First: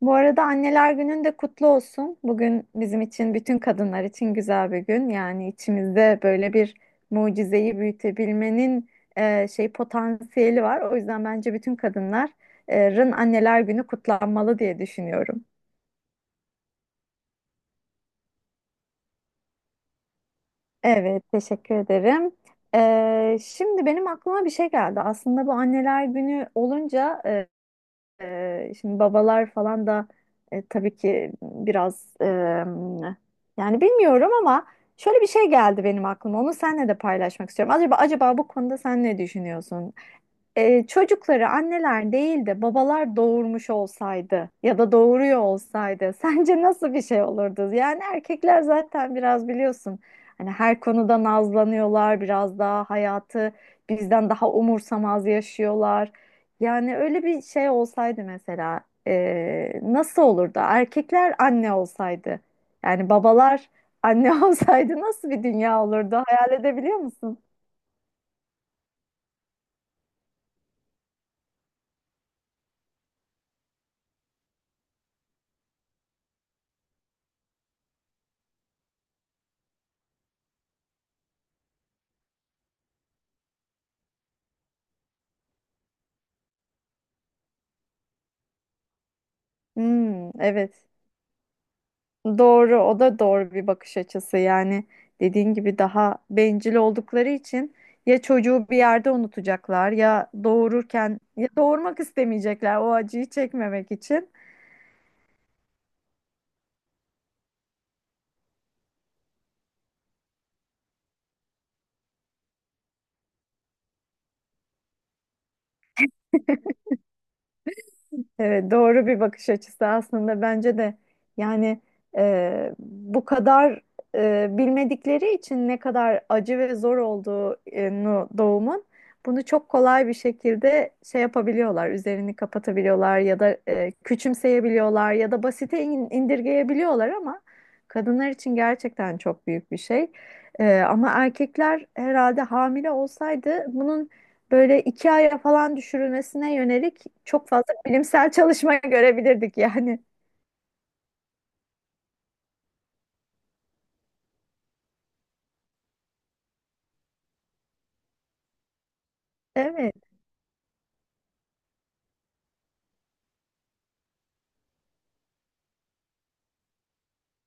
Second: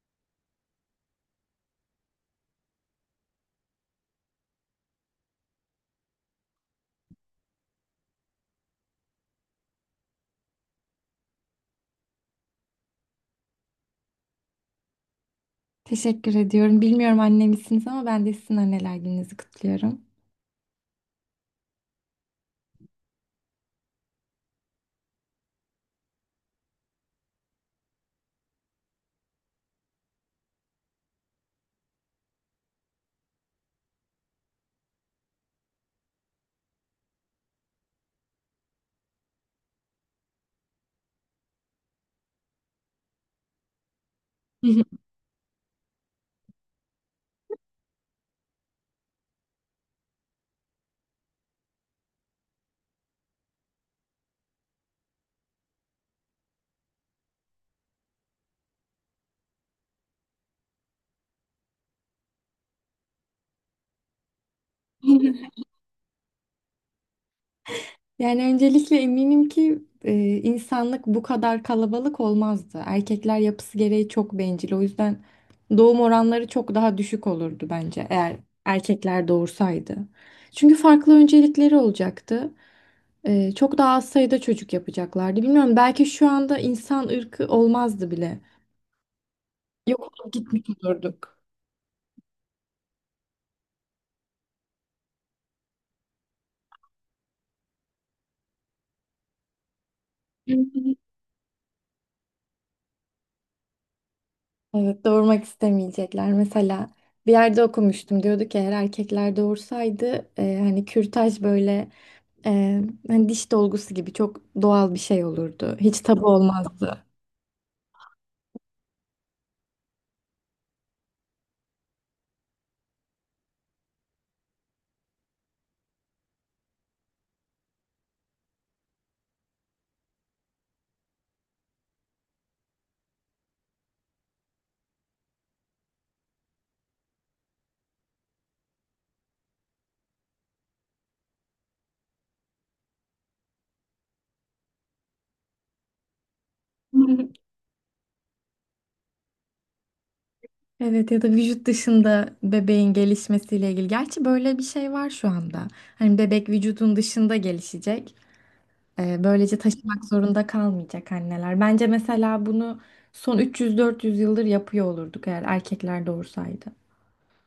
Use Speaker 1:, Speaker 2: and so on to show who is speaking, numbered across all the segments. Speaker 1: Bu arada Anneler Günün de kutlu olsun. Bugün bizim için, bütün kadınlar için güzel bir gün. Yani içimizde böyle bir mucizeyi büyütebilmenin potansiyeli var. O yüzden bence bütün kadınların Anneler Günü kutlanmalı diye düşünüyorum.
Speaker 2: Teşekkür ediyorum. Bilmiyorum anne misiniz ama ben de sizin anneler gününüzü kutluyorum.
Speaker 1: Evet, teşekkür ederim. Şimdi benim aklıma bir şey geldi. Aslında bu Anneler Günü olunca şimdi babalar falan da tabii ki biraz yani bilmiyorum ama şöyle bir şey geldi benim aklıma. Onu seninle de paylaşmak istiyorum. Acaba bu konuda sen ne düşünüyorsun? Çocukları anneler değil de babalar doğurmuş olsaydı ya da doğuruyor olsaydı sence nasıl bir şey olurdu? Yani erkekler zaten biraz biliyorsun, hani her konuda nazlanıyorlar, biraz daha hayatı bizden daha umursamaz yaşıyorlar. Yani öyle bir şey olsaydı mesela nasıl olurdu? Erkekler anne olsaydı, yani babalar anne olsaydı nasıl bir dünya olurdu? Hayal edebiliyor musun?
Speaker 2: Yani öncelikle eminim ki insanlık bu kadar kalabalık olmazdı. Erkekler yapısı gereği çok bencil. O yüzden doğum oranları çok daha düşük olurdu bence eğer erkekler doğursaydı. Çünkü farklı öncelikleri olacaktı. Çok daha az sayıda çocuk yapacaklardı. Bilmiyorum, belki şu anda insan ırkı olmazdı bile. Yok
Speaker 1: Hmm,
Speaker 2: olup gitmiş
Speaker 1: evet.
Speaker 2: olurduk.
Speaker 1: Doğru, o da doğru bir bakış açısı. Yani dediğin gibi daha bencil oldukları için ya çocuğu bir yerde unutacaklar ya doğururken ya doğurmak istemeyecekler o acıyı çekmemek için.
Speaker 2: Evet, doğurmak istemeyecekler. Mesela bir yerde okumuştum. Diyordu ki eğer erkekler doğursaydı, hani kürtaj böyle e, hani diş dolgusu gibi çok doğal bir şey olurdu. Hiç tabu olmazdı.
Speaker 1: Evet, doğru bir bakış açısı aslında bence de, yani bu kadar bilmedikleri için ne kadar acı ve zor olduğunu doğumun, bunu çok kolay bir şekilde şey yapabiliyorlar, üzerini kapatabiliyorlar ya da küçümseyebiliyorlar ya da basite indirgeyebiliyorlar ama kadınlar için gerçekten çok büyük bir şey. E, ama erkekler herhalde hamile olsaydı bunun böyle iki aya falan düşürülmesine yönelik çok fazla bilimsel çalışma görebilirdik yani.
Speaker 2: Evet, ya da vücut dışında bebeğin gelişmesiyle ilgili. Gerçi böyle bir şey var şu anda. Hani bebek vücudun dışında gelişecek. Böylece
Speaker 1: Evet.
Speaker 2: taşımak zorunda kalmayacak anneler. Bence mesela bunu son 300-400 yıldır yapıyor olurduk eğer erkekler doğursaydı.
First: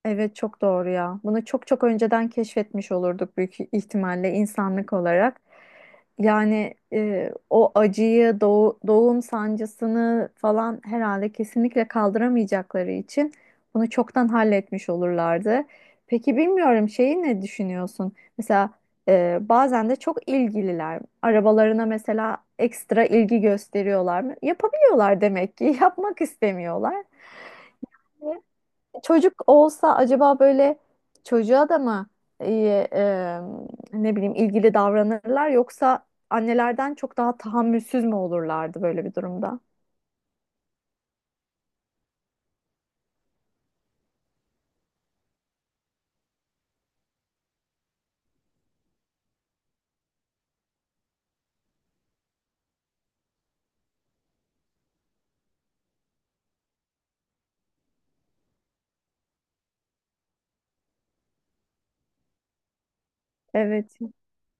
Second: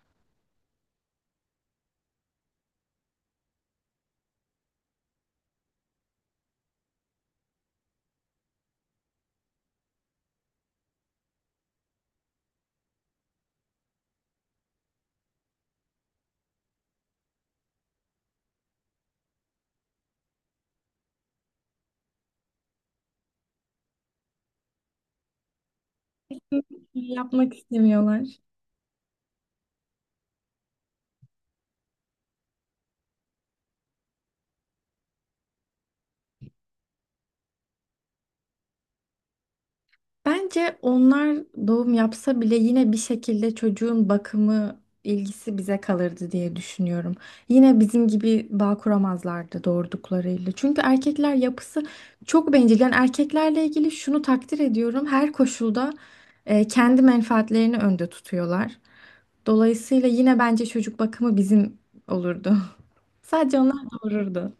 Speaker 1: Evet çok doğru ya. Bunu çok çok önceden keşfetmiş olurduk büyük ihtimalle insanlık olarak. Yani o acıyı, doğum sancısını falan herhalde kesinlikle kaldıramayacakları için bunu çoktan halletmiş olurlardı. Peki bilmiyorum şeyi ne düşünüyorsun? Mesela bazen de çok ilgililer. Arabalarına mesela ekstra ilgi gösteriyorlar mı? Yapabiliyorlar demek ki. Yapmak istemiyorlar.
Speaker 2: Yapmak istemiyorlar.
Speaker 1: Çocuk olsa acaba böyle çocuğa da mı iyi, e, ne bileyim, ilgili davranırlar yoksa annelerden çok daha tahammülsüz mü olurlardı böyle bir durumda?
Speaker 2: Bence onlar doğum yapsa bile yine bir şekilde çocuğun bakımı ilgisi bize kalırdı diye düşünüyorum. Yine bizim gibi bağ kuramazlardı doğurduklarıyla. Çünkü erkekler yapısı çok bencil. Yani erkeklerle ilgili şunu takdir ediyorum. Her koşulda kendi menfaatlerini önde tutuyorlar. Dolayısıyla yine bence çocuk bakımı bizim olurdu. Sadece onlar
Speaker 1: Evet.
Speaker 2: doğururdu.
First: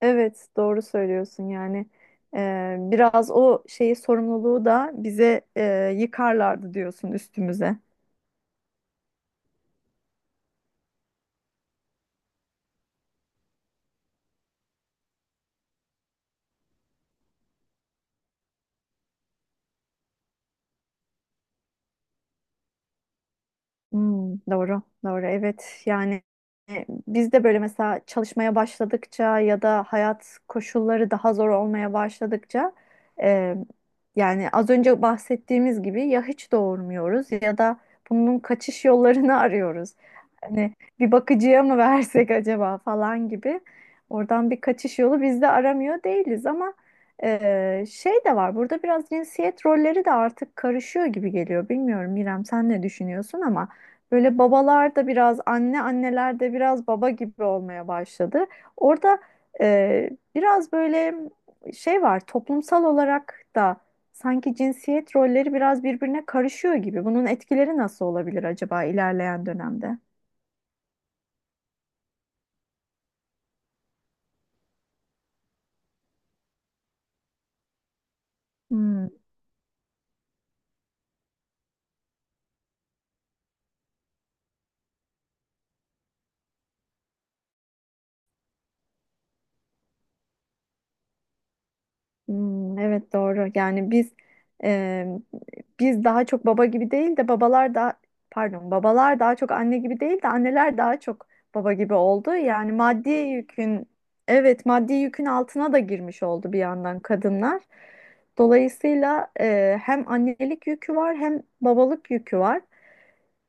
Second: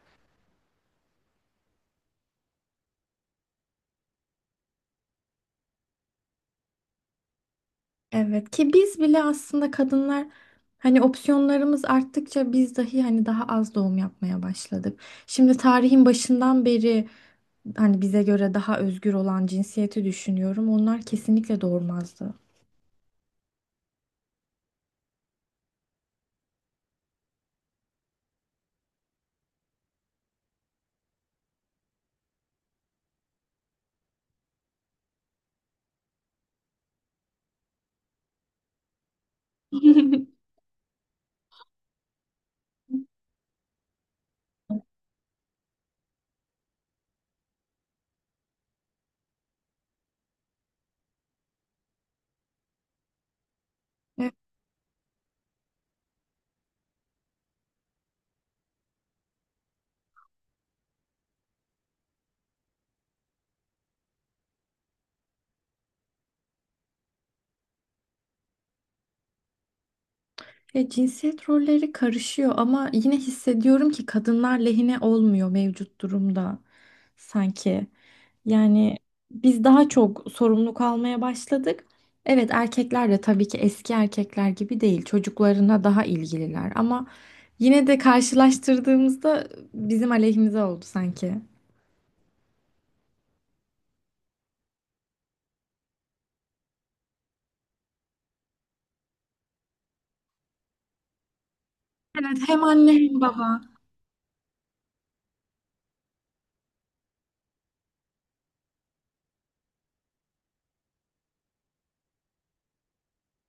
Speaker 1: Evet, doğru söylüyorsun. Yani biraz o şeyi, sorumluluğu da bize yıkarlardı diyorsun üstümüze.
Speaker 2: Evet, ki biz bile aslında kadınlar hani opsiyonlarımız arttıkça biz dahi hani daha az doğum yapmaya başladık. Şimdi tarihin başından beri hani bize göre daha özgür olan cinsiyeti düşünüyorum. Onlar kesinlikle doğurmazdı.
Speaker 1: Hmm, doğru, doğru. Evet, yani biz de böyle mesela çalışmaya başladıkça ya da hayat koşulları daha zor olmaya başladıkça, e, yani az önce bahsettiğimiz gibi ya hiç doğurmuyoruz ya da bunun kaçış yollarını arıyoruz. Hani bir bakıcıya mı versek acaba falan gibi. Oradan bir kaçış yolu biz de aramıyor değiliz ama şey de var. Burada biraz cinsiyet rolleri de artık karışıyor gibi geliyor. Bilmiyorum İrem sen ne düşünüyorsun ama. Böyle babalar da biraz anne, anneler de biraz baba gibi olmaya başladı. Orada e, biraz böyle şey var, toplumsal olarak da sanki cinsiyet rolleri biraz birbirine karışıyor gibi. Bunun etkileri nasıl olabilir acaba ilerleyen dönemde?
Speaker 2: Ya cinsiyet rolleri karışıyor ama yine hissediyorum ki kadınlar lehine olmuyor mevcut durumda sanki. Yani
Speaker 1: Hmm.
Speaker 2: biz daha çok sorumluluk almaya başladık. Evet, erkekler de tabii ki eski erkekler gibi değil. Çocuklarına daha ilgililer ama yine de karşılaştırdığımızda bizim aleyhimize oldu sanki.
Speaker 1: Hmm, evet doğru. Yani biz, e, biz daha çok baba gibi değil de babalar da pardon, babalar daha çok anne gibi değil de anneler daha çok baba gibi oldu.
Speaker 2: Evet, hem
Speaker 1: Yani
Speaker 2: anne
Speaker 1: maddi
Speaker 2: hem baba.
Speaker 1: yükün, evet maddi yükün altına da girmiş oldu bir yandan kadınlar. Dolayısıyla hem annelik yükü var hem babalık yükü var.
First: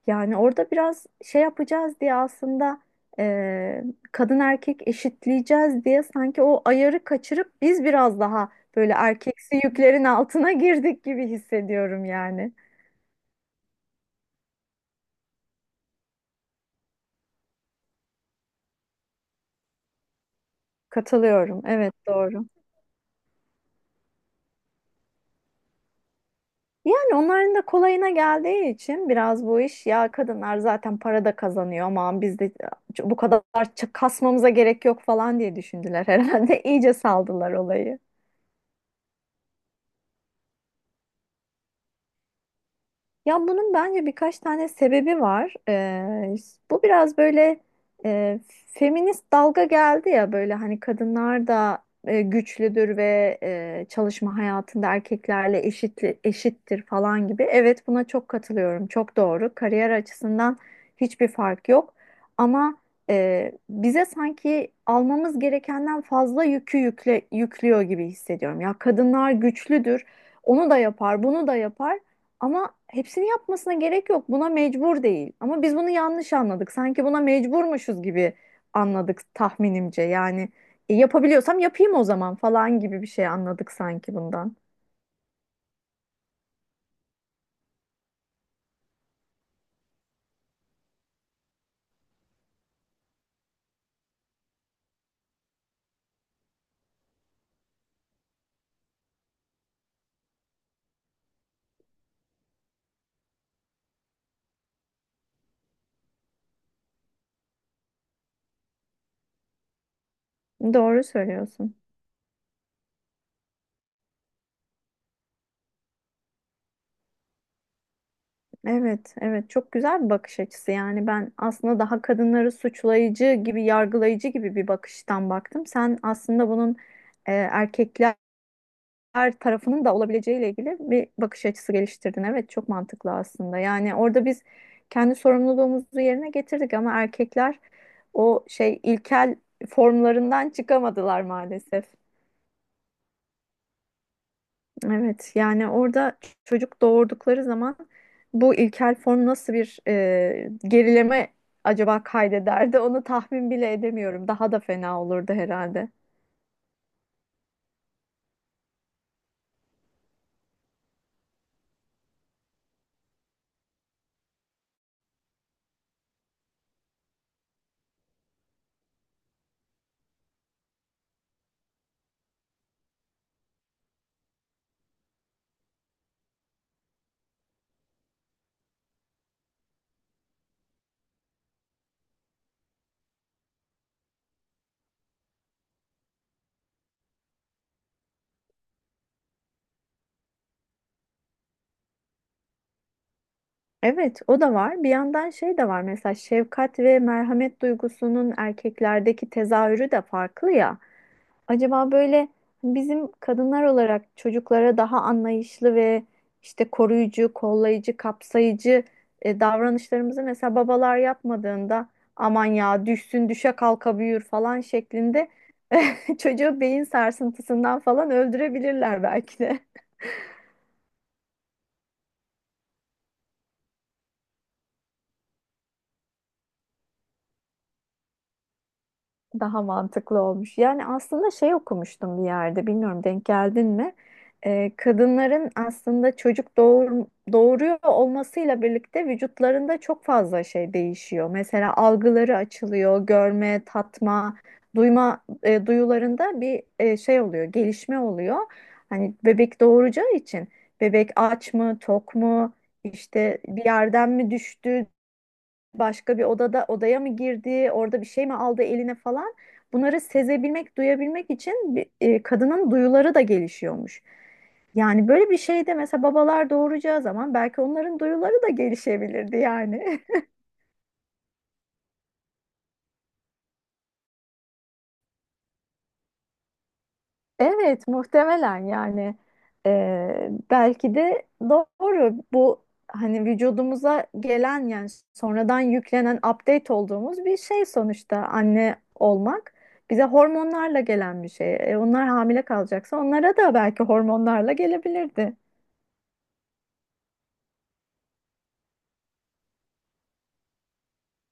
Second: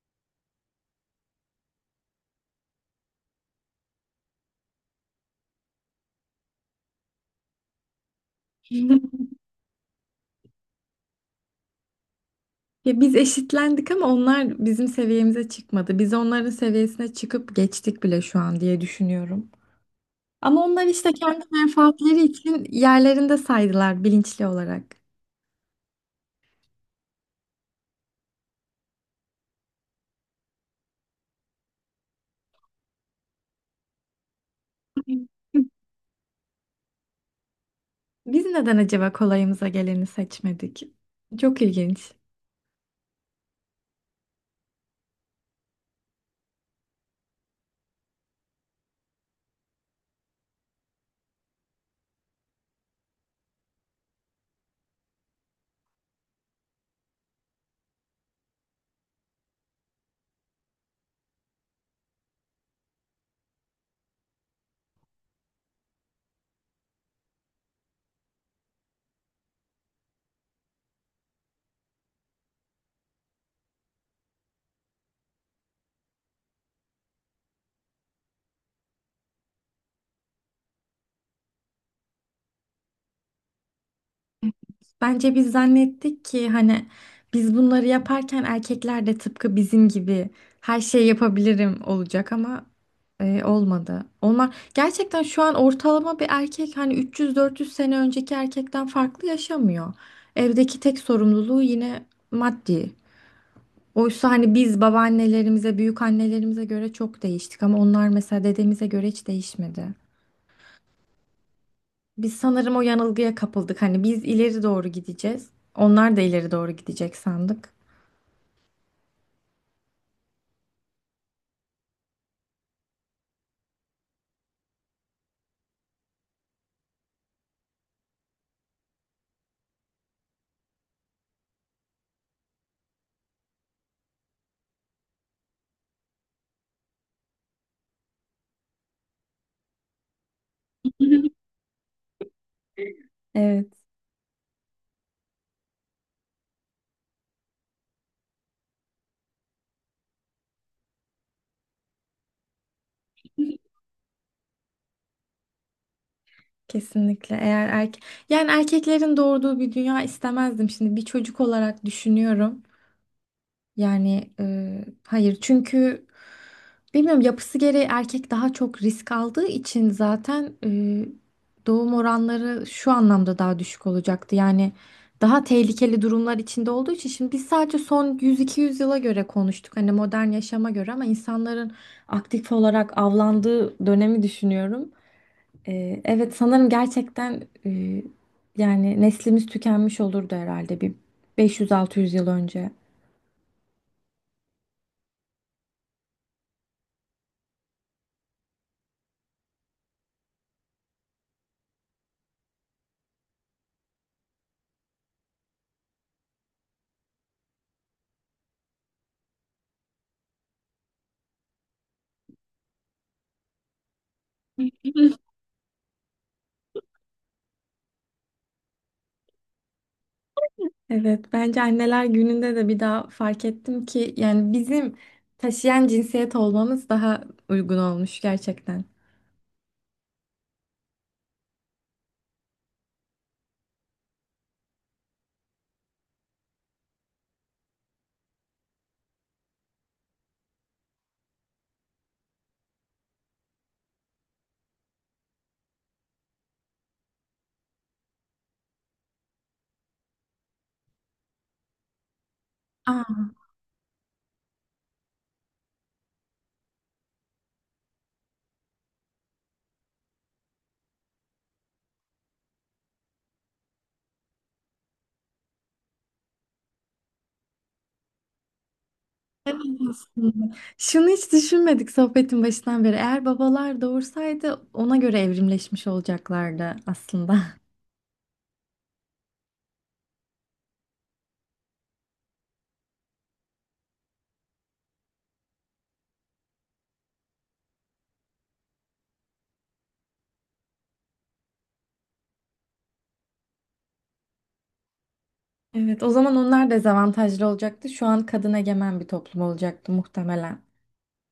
Speaker 1: Yani orada biraz şey yapacağız diye aslında, e, kadın erkek eşitleyeceğiz diye sanki o ayarı kaçırıp biz biraz daha böyle erkeksi yüklerin altına girdik gibi hissediyorum yani.
Speaker 2: Ya biz eşitlendik ama onlar bizim seviyemize çıkmadı. Biz onların seviyesine çıkıp geçtik bile şu an diye düşünüyorum. Ama onlar işte kendi
Speaker 1: Katılıyorum. Evet
Speaker 2: menfaatleri
Speaker 1: doğru.
Speaker 2: için yerlerinde saydılar bilinçli olarak.
Speaker 1: Yani onların da kolayına geldiği için biraz bu iş, ya kadınlar zaten para da kazanıyor, aman biz de bu kadar kasmamıza gerek yok falan diye düşündüler herhalde. İyice saldılar olayı.
Speaker 2: Biz neden acaba kolayımıza geleni seçmedik? Çok ilginç.
Speaker 1: Ya bunun bence birkaç tane sebebi var. Bu biraz böyle e, feminist dalga geldi ya, böyle hani kadınlar da güçlüdür ve çalışma hayatında erkeklerle eşit, eşittir falan gibi. Evet buna çok katılıyorum. Çok doğru. Kariyer açısından hiçbir fark yok. Ama bize sanki almamız gerekenden fazla yükü yüklüyor gibi hissediyorum. Ya kadınlar güçlüdür. Onu da yapar, bunu da yapar. Ama hepsini yapmasına gerek yok. Buna mecbur değil. Ama biz bunu yanlış anladık. Sanki buna mecburmuşuz gibi anladık tahminimce. Yani yapabiliyorsam yapayım o zaman falan gibi bir şey anladık sanki bundan.
Speaker 2: Bence biz zannettik ki hani biz bunları yaparken erkekler de tıpkı bizim gibi her şeyi yapabilirim olacak ama olmadı. Onlar gerçekten şu an ortalama bir erkek hani 300-400 sene önceki erkekten farklı yaşamıyor. Evdeki tek sorumluluğu yine maddi. Oysa hani biz babaannelerimize, büyük annelerimize göre çok değiştik ama onlar mesela dedemize göre hiç değişmedi.
Speaker 1: Doğru söylüyorsun.
Speaker 2: Biz sanırım o yanılgıya kapıldık. Hani biz ileri doğru gideceğiz. Onlar da ileri doğru gidecek sandık.
Speaker 1: Evet, evet çok güzel bir bakış açısı. Yani ben aslında daha kadınları suçlayıcı gibi, yargılayıcı gibi bir bakıştan baktım. Sen aslında bunun erkekler tarafının da olabileceğiyle ilgili bir bakış açısı geliştirdin. Evet, çok mantıklı aslında. Yani orada biz kendi sorumluluğumuzu yerine getirdik ama erkekler o şey, ilkel formlarından çıkamadılar maalesef.
Speaker 2: Evet.
Speaker 1: Evet yani orada çocuk doğurdukları zaman bu ilkel form nasıl bir gerileme acaba kaydederdi, onu tahmin bile edemiyorum. Daha da fena olurdu herhalde.
Speaker 2: Kesinlikle eğer erkeklerin doğurduğu bir dünya istemezdim şimdi bir çocuk olarak düşünüyorum. Yani hayır, çünkü bilmiyorum, yapısı gereği erkek daha çok risk aldığı için zaten doğum oranları şu anlamda daha düşük olacaktı. Yani daha tehlikeli durumlar içinde olduğu için şimdi biz sadece son 100-200 yıla göre konuştuk. Hani modern yaşama göre ama insanların aktif olarak avlandığı dönemi düşünüyorum. Evet, sanırım gerçekten yani neslimiz tükenmiş olurdu herhalde bir 500-600 yıl önce.
Speaker 1: Evet o da var. Bir yandan şey de var, mesela şefkat ve merhamet duygusunun erkeklerdeki tezahürü de farklı ya. Acaba böyle bizim kadınlar olarak çocuklara daha anlayışlı ve işte koruyucu, kollayıcı, kapsayıcı davranışlarımızı mesela babalar yapmadığında, aman ya düşsün düşe kalka büyür falan şeklinde çocuğu beyin sarsıntısından falan öldürebilirler belki de.
Speaker 2: Evet, bence anneler gününde de bir daha fark ettim ki yani bizim taşıyan cinsiyet olmamız daha uygun olmuş gerçekten.
Speaker 1: Daha mantıklı olmuş. Yani aslında şey okumuştum bir yerde, bilmiyorum denk geldin mi? Kadınların aslında doğuruyor olmasıyla birlikte vücutlarında çok fazla şey değişiyor. Mesela algıları açılıyor, görme, tatma, duyma, duyularında bir şey oluyor, gelişme oluyor. Hani bebek doğuracağı için bebek aç mı, tok mu,
Speaker 2: Aa,
Speaker 1: işte bir yerden mi düştü, başka bir odada odaya mı girdi, orada bir şey mi aldı eline falan. Bunları sezebilmek, duyabilmek için kadının duyuları da gelişiyormuş. Yani böyle bir şeyde mesela babalar doğuracağı zaman belki onların duyuları da gelişebilirdi
Speaker 2: evet,
Speaker 1: yani.
Speaker 2: aslında. Şunu hiç düşünmedik sohbetin başından beri. Eğer babalar doğursaydı ona göre evrimleşmiş olacaklardı aslında.
Speaker 1: Evet, muhtemelen yani belki de doğru bu, hani vücudumuza gelen, yani sonradan yüklenen update olduğumuz bir şey sonuçta anne olmak, bize hormonlarla gelen bir şey. E, onlar hamile kalacaksa onlara da belki hormonlarla gelebilirdi.
Speaker 2: Evet, o zaman onlar dezavantajlı olacaktı. Şu an kadın egemen bir toplum olacaktı muhtemelen.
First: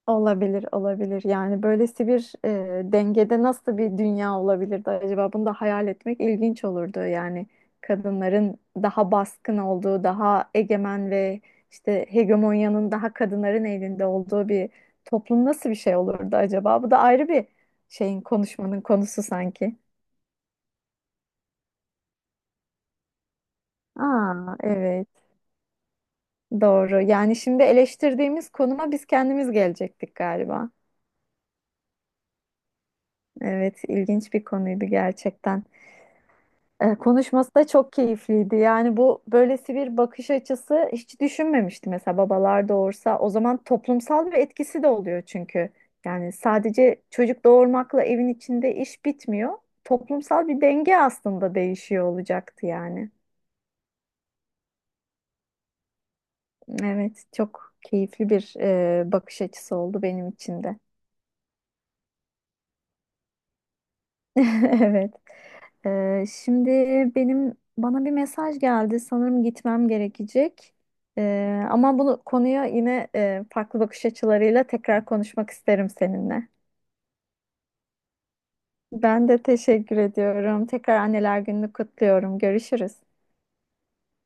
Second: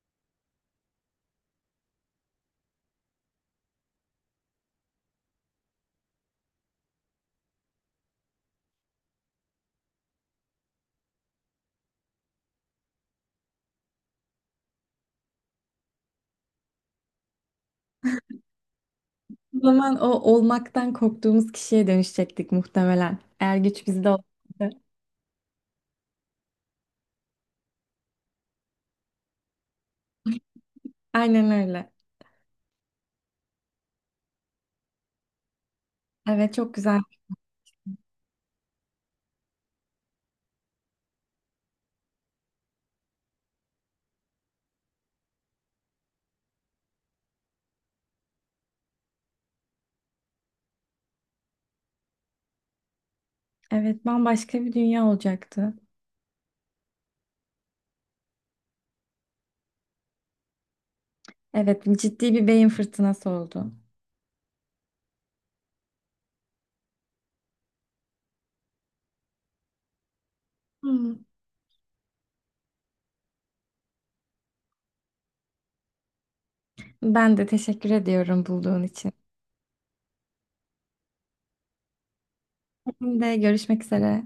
Speaker 1: Olabilir, olabilir. Yani böylesi bir dengede nasıl bir dünya olabilirdi acaba? Bunu da hayal etmek ilginç olurdu. Yani kadınların daha baskın olduğu, daha egemen ve işte hegemonyanın daha kadınların elinde olduğu bir toplum nasıl bir şey olurdu acaba? Bu da ayrı bir konuşmanın konusu
Speaker 2: O
Speaker 1: sanki.
Speaker 2: zaman o olmaktan korktuğumuz kişiye dönüşecektik muhtemelen. Eğer güç bizde
Speaker 1: Aa,
Speaker 2: olsaydı.
Speaker 1: evet, doğru. Yani şimdi eleştirdiğimiz konuma biz kendimiz gelecektik galiba.
Speaker 2: Aynen öyle.
Speaker 1: Evet, ilginç bir konuydu gerçekten.
Speaker 2: Evet, çok
Speaker 1: E,
Speaker 2: güzel.
Speaker 1: konuşması da çok keyifliydi. Yani bu, böylesi bir bakış açısı hiç düşünmemiştim, mesela babalar doğursa. O zaman toplumsal bir etkisi de oluyor çünkü. Yani sadece çocuk doğurmakla evin içinde iş bitmiyor. Toplumsal bir denge aslında değişiyor olacaktı yani.
Speaker 2: Evet, bambaşka bir dünya olacaktı.
Speaker 1: Evet, çok keyifli bir bakış açısı oldu benim için de.
Speaker 2: Evet, ciddi bir beyin fırtınası oldu.
Speaker 1: Evet. Şimdi bana bir mesaj geldi. Sanırım gitmem gerekecek.
Speaker 2: Hmm.
Speaker 1: Ama bunu konuya yine farklı bakış açılarıyla tekrar konuşmak isterim seninle.
Speaker 2: Ben de teşekkür ediyorum bulduğun için.
Speaker 1: Ben de teşekkür ediyorum. Tekrar Anneler Günü'nü kutluyorum. Görüşürüz.
Speaker 2: Benim de görüşmek üzere.